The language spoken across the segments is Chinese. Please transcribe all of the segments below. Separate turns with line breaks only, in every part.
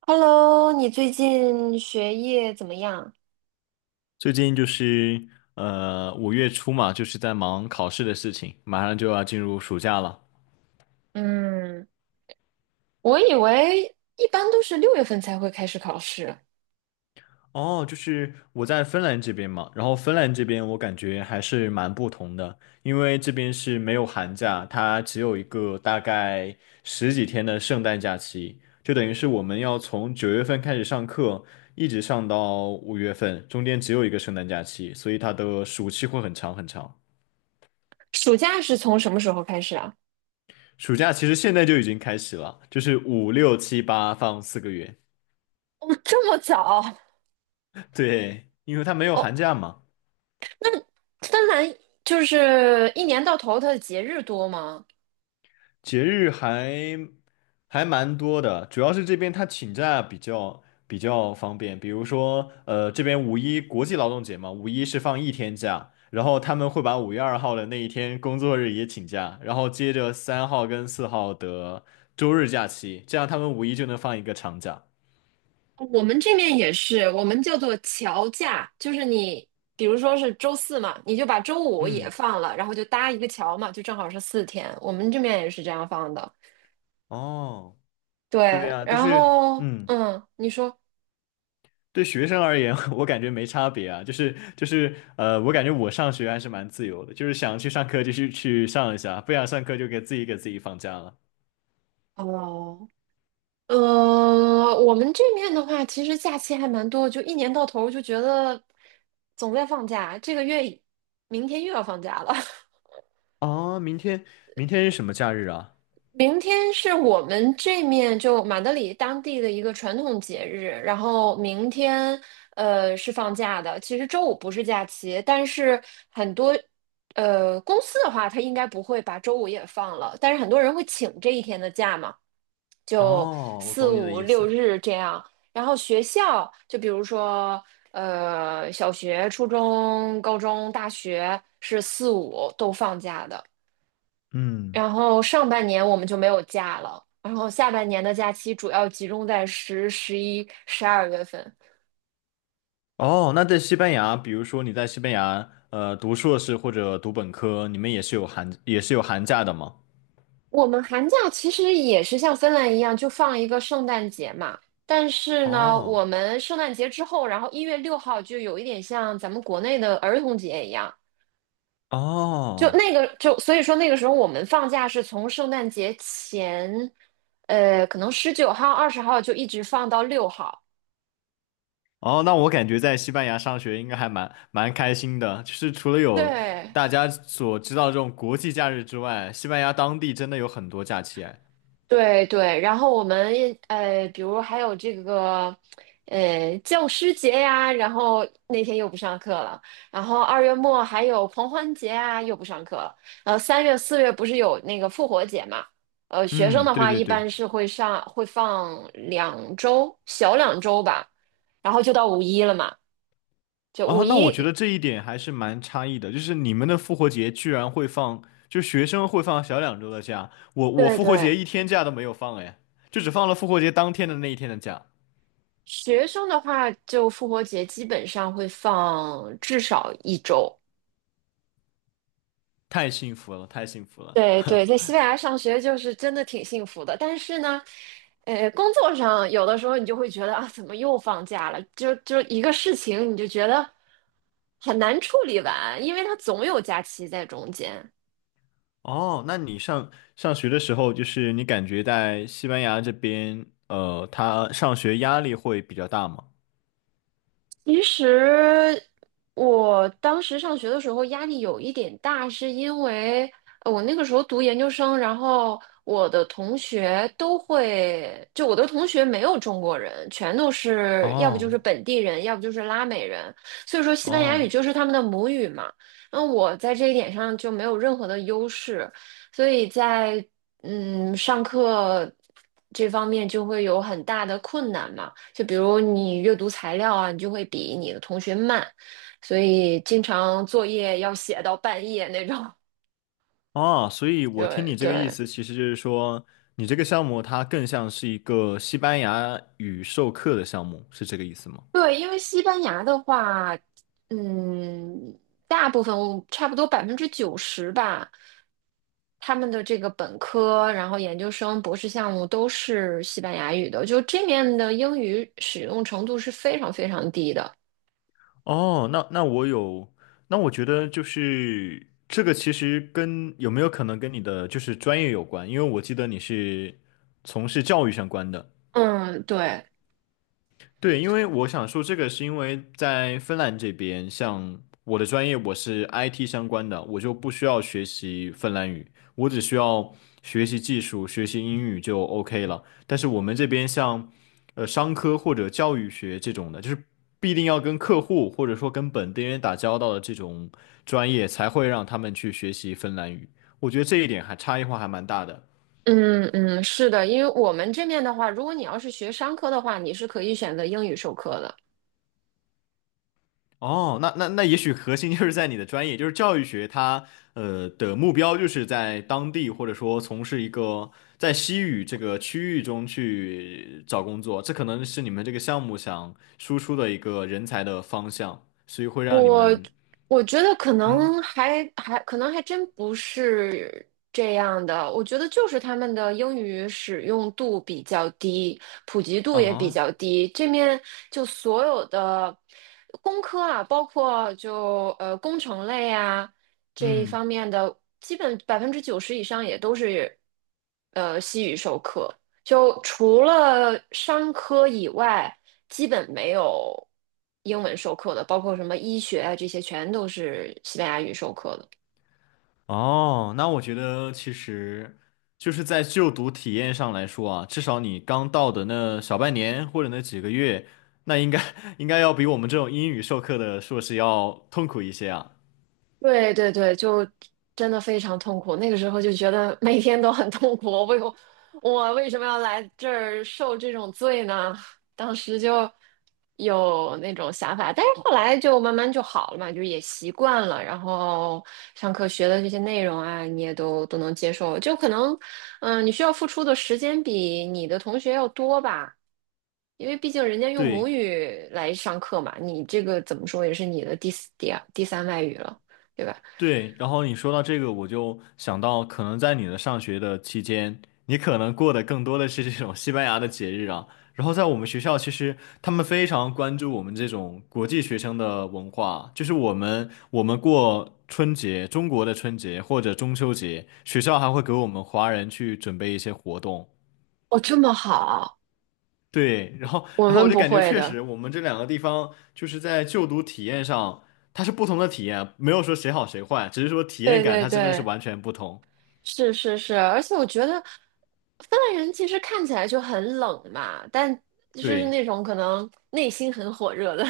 Hello，你最近学业怎么样？
最近就是五月初嘛，就是在忙考试的事情，马上就要进入暑假了。
嗯，我以为一般都是6月份才会开始考试，
哦，就是我在芬兰这边嘛，然后芬兰这边我感觉还是蛮不同的，因为这边是没有寒假，它只有一个大概十几天的圣诞假期，就等于是我们要从九月份开始上课，一直上到五月份，中间只有一个圣诞假期，所以它的暑期会很长很长。
暑假是从什么时候开始啊？
暑假其实现在就已经开始了，就是五六七八放四个月。
哦，这么早？
对，因为他没有
哦，
寒假嘛，
芬兰就是一年到头它的节日多吗？
节日还蛮多的，主要是这边他请假比较方便。比如说，这边五一国际劳动节嘛，五一是放一天假，然后他们会把五月二号的那一天工作日也请假，然后接着三号跟四号的周日假期，这样他们五一就能放一个长假。
我们这边也是，我们叫做乔假，就是你比如说是周四嘛，你就把周五也
嗯，
放了，然后就搭一个桥嘛，就正好是4天。我们这边也是这样放的。
哦，对
对，
呀，但
然
是
后
嗯。
嗯，你说。
对学生而言，我感觉没差别啊，就是，我感觉我上学还是蛮自由的，就是想去上课就去上一下，不想上课就给自己放假了。
哦，我们这面的话，其实假期还蛮多的就一年到头就觉得总在放假，这个月明天又要放假了。
哦，明天是什么假日啊？
明天是我们这面就马德里当地的一个传统节日，然后明天是放假的。其实周五不是假期，但是很多公司的话，它应该不会把周五也放了，但是很多人会请这一天的假嘛。就
哦，我
四
懂你的
五
意
六
思。
日这样。然后学校，就比如说，小学、初中、高中、大学是四五都放假的。
嗯，
然后上半年我们就没有假了，然后下半年的假期主要集中在10、11、12月份。
哦，那在西班牙，比如说你在西班牙读硕士或者读本科，你们也是有寒假的吗？
我们寒假其实也是像芬兰一样，就放一个圣诞节嘛。但是呢，我
哦，
们圣诞节之后，然后1月6号就有一点像咱们国内的儿童节一样，就
哦。
那个就所以说那个时候我们放假是从圣诞节前，可能19号、20号就一直放到六号。
哦，那我感觉在西班牙上学应该还蛮开心的，就是除了有
对，
大家所知道这种国际假日之外，西班牙当地真的有很多假期哎。
对对，然后我们比如还有这个教师节呀，然后那天又不上课了，然后2月末还有狂欢节啊，又不上课了，3月4月不是有那个复活节嘛，学生
嗯，
的
对
话
对
一
对。
般是会放两周，小两周吧，然后就到五一了嘛，就五
哦，那我觉得
一，
这一点还是蛮差异的，就是你们的复活节居然会放，就学生会放小两周的假，我
对
复活节
对，
一天假都没有放哎，就只放了复活节当天的那一天的假，
学生的话就复活节基本上会放至少1周。
太幸福了，太幸福了。
对对，在西班牙上学就是真的挺幸福的，但是呢，工作上有的时候你就会觉得啊，怎么又放假了？就一个事情，你就觉得很难处理完，因为它总有假期在中间。
哦，那你上学的时候，就是你感觉在西班牙这边，他上学压力会比较大吗？
其实我当时上学的时候压力有一点大，是因为我那个时候读研究生，然后我的同学都会，就我的同学没有中国人，全都是要不就
哦
是本地人，要不就是拉美人，所以说西班牙语
哦
就是他们的母语嘛。那我在这一点上就没有任何的优势，所以在上课这方面就会有很大的困难嘛。就比如你阅读材料啊，你就会比你的同学慢，所以经常作业要写到半夜那种。
哦，所以我听
对
你这个意
对
思，其实就是说，你这个项目它更像是一个西班牙语授课的项目，是这个意思吗？
对，因为西班牙的话，嗯，大部分差不多百分之九十吧，他们的这个本科，然后研究生、博士项目都是西班牙语的，就这面的英语使用程度是非常非常低的。
哦，那那我觉得就是这个其实跟有没有可能跟你的就是专业有关，因为我记得你是从事教育相关的。
嗯，对。
对，因为我想说这个是因为在芬兰这边，像我的专业我是 IT 相关的，我就不需要学习芬兰语，我只需要学习技术、学习英语就 OK 了。但是我们这边像商科或者教育学这种的，就是必定要跟客户或者说跟本地人打交道的这种专业，才会让他们去学习芬兰语。我觉得这一点还差异化还蛮大的。
嗯嗯，是的，因为我们这面的话，如果你要是学商科的话，你是可以选择英语授课的。
哦，那也许核心就是在你的专业，就是教育学它的目标就是在当地或者说从事一个在西语这个区域中去找工作，这可能是你们这个项目想输出的一个人才的方向，所以会让你们，
我觉得可
嗯
能还可能还真不是这样的，我觉得就是他们的英语使用度比较低，普及度也比
啊，
较低。这面就所有的工科啊，包括就工程类啊这一
嗯。
方面的，基本90%以上也都是西语授课。就除了商科以外，基本没有英文授课的，包括什么医学啊这些，全都是西班牙语授课的。
哦，那我觉得其实就是在就读体验上来说啊，至少你刚到的那小半年或者那几个月，那应该 应该要比我们这种英语授课的硕士要痛苦一些啊。
对对对，就真的非常痛苦。那个时候就觉得每天都很痛苦，我为什么要来这儿受这种罪呢？当时就有那种想法，但是后来就慢慢就好了嘛，就也习惯了。然后上课学的这些内容啊，你也都能接受。就可能，你需要付出的时间比你的同学要多吧。因为毕竟人家用母
对。
语来上课嘛，你这个怎么说也是你的第四、第二、第三外语了，对吧？
对，然后你说到这个，我就想到，可能在你的上学的期间，你可能过的更多的是这种西班牙的节日啊。然后在我们学校，其实他们非常关注我们这种国际学生的文化，就是我们过春节，中国的春节或者中秋节，学校还会给我们华人去准备一些活动。
哦，这么好，
对，然后
我
然后我
们
就
不
感觉
会
确
的。
实，我们这两个地方就是在就读体验上，它是不同的体验，没有说谁好谁坏，只是说体验
对
感
对
它真的是
对，
完全不同。
是是是，而且我觉得芬兰人其实看起来就很冷嘛，但就是
对。
那种可能内心很火热的。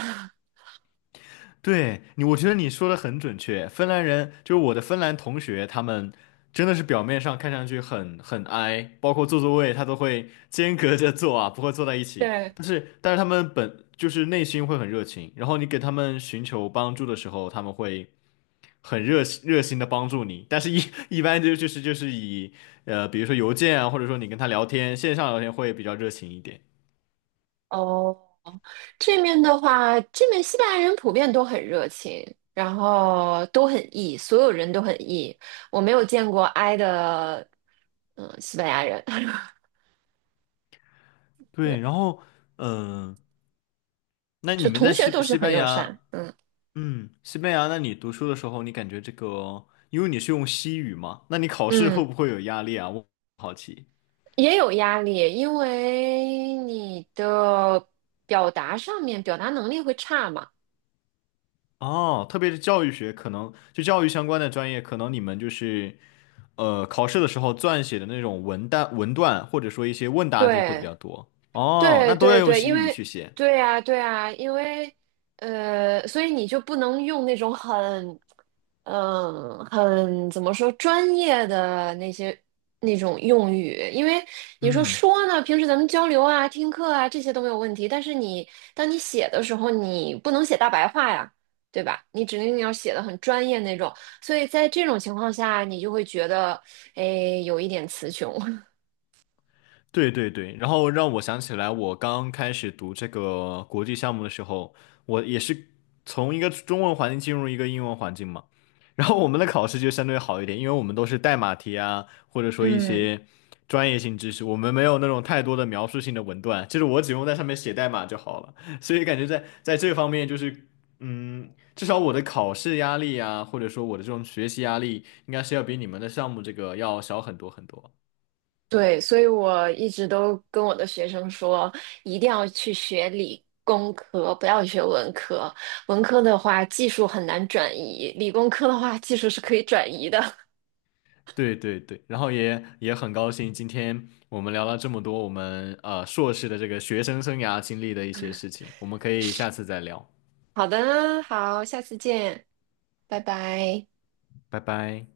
对你，我觉得你说的很准确。芬兰人就是我的芬兰同学，他们真的是表面上看上去很 i，包括坐座位他都会 间隔着坐啊，不会坐在一 起。
对，
但是他们本就是内心会很热情，然后你给他们寻求帮助的时候，他们会很热心的帮助你。但是一 一般就是以，比如说邮件啊，或者说你跟他聊天，线上聊天会比较热情一点。
哦。这面的话，这面西班牙人普遍都很热情，然后都很 E，所有人都很 E。我没有见过 I 的，嗯，西班牙人。对，
对，然后嗯、呃那你
就
们
同
在
学
西
都是
西
很
班
友善。
牙？
嗯
嗯，西班牙，那你读书的时候，你感觉这个，因为你是用西语嘛，那你考试会
嗯，
不会有压力啊？我好奇。
也有压力，因为你的表达能力会差嘛。
哦，特别是教育学，可能就教育相关的专业，可能你们就是考试的时候撰写的那种文段，或者说一些问答题会比
对
较多。哦，
对
那都要
对
用
对，因
西语
为
去写。
对呀对呀，因为所以你就不能用那种很怎么说专业的那些那种用语，因为你说
嗯。
说呢，平时咱们交流啊、听课啊这些都没有问题，但是当你写的时候，你不能写大白话呀，对吧？你指定要写的很专业那种，所以在这种情况下，你就会觉得，哎，有一点词穷。
对对对，然后让我想起来，我刚开始读这个国际项目的时候，我也是从一个中文环境进入一个英文环境嘛，然后我们的考试就相对好一点，因为我们都是代码题啊，或者说一
嗯
些专业性知识，我们没有那种太多的描述性的文段，就是我只用在上面写代码就好了，所以感觉在这方面就是，嗯，至少我的考试压力啊，或者说我的这种学习压力，应该是要比你们的项目这个要小很多很多。
对，所以我一直都跟我的学生说，一定要去学理工科，不要学文科。文科的话，技术很难转移；理工科的话，技术是可以转移的。
对对对，然后也很高兴，今天我们聊了这么多，我们硕士的这个学生生涯经历的一些事情，我们可以下次再聊，
好的，好，下次见，拜拜。
拜拜。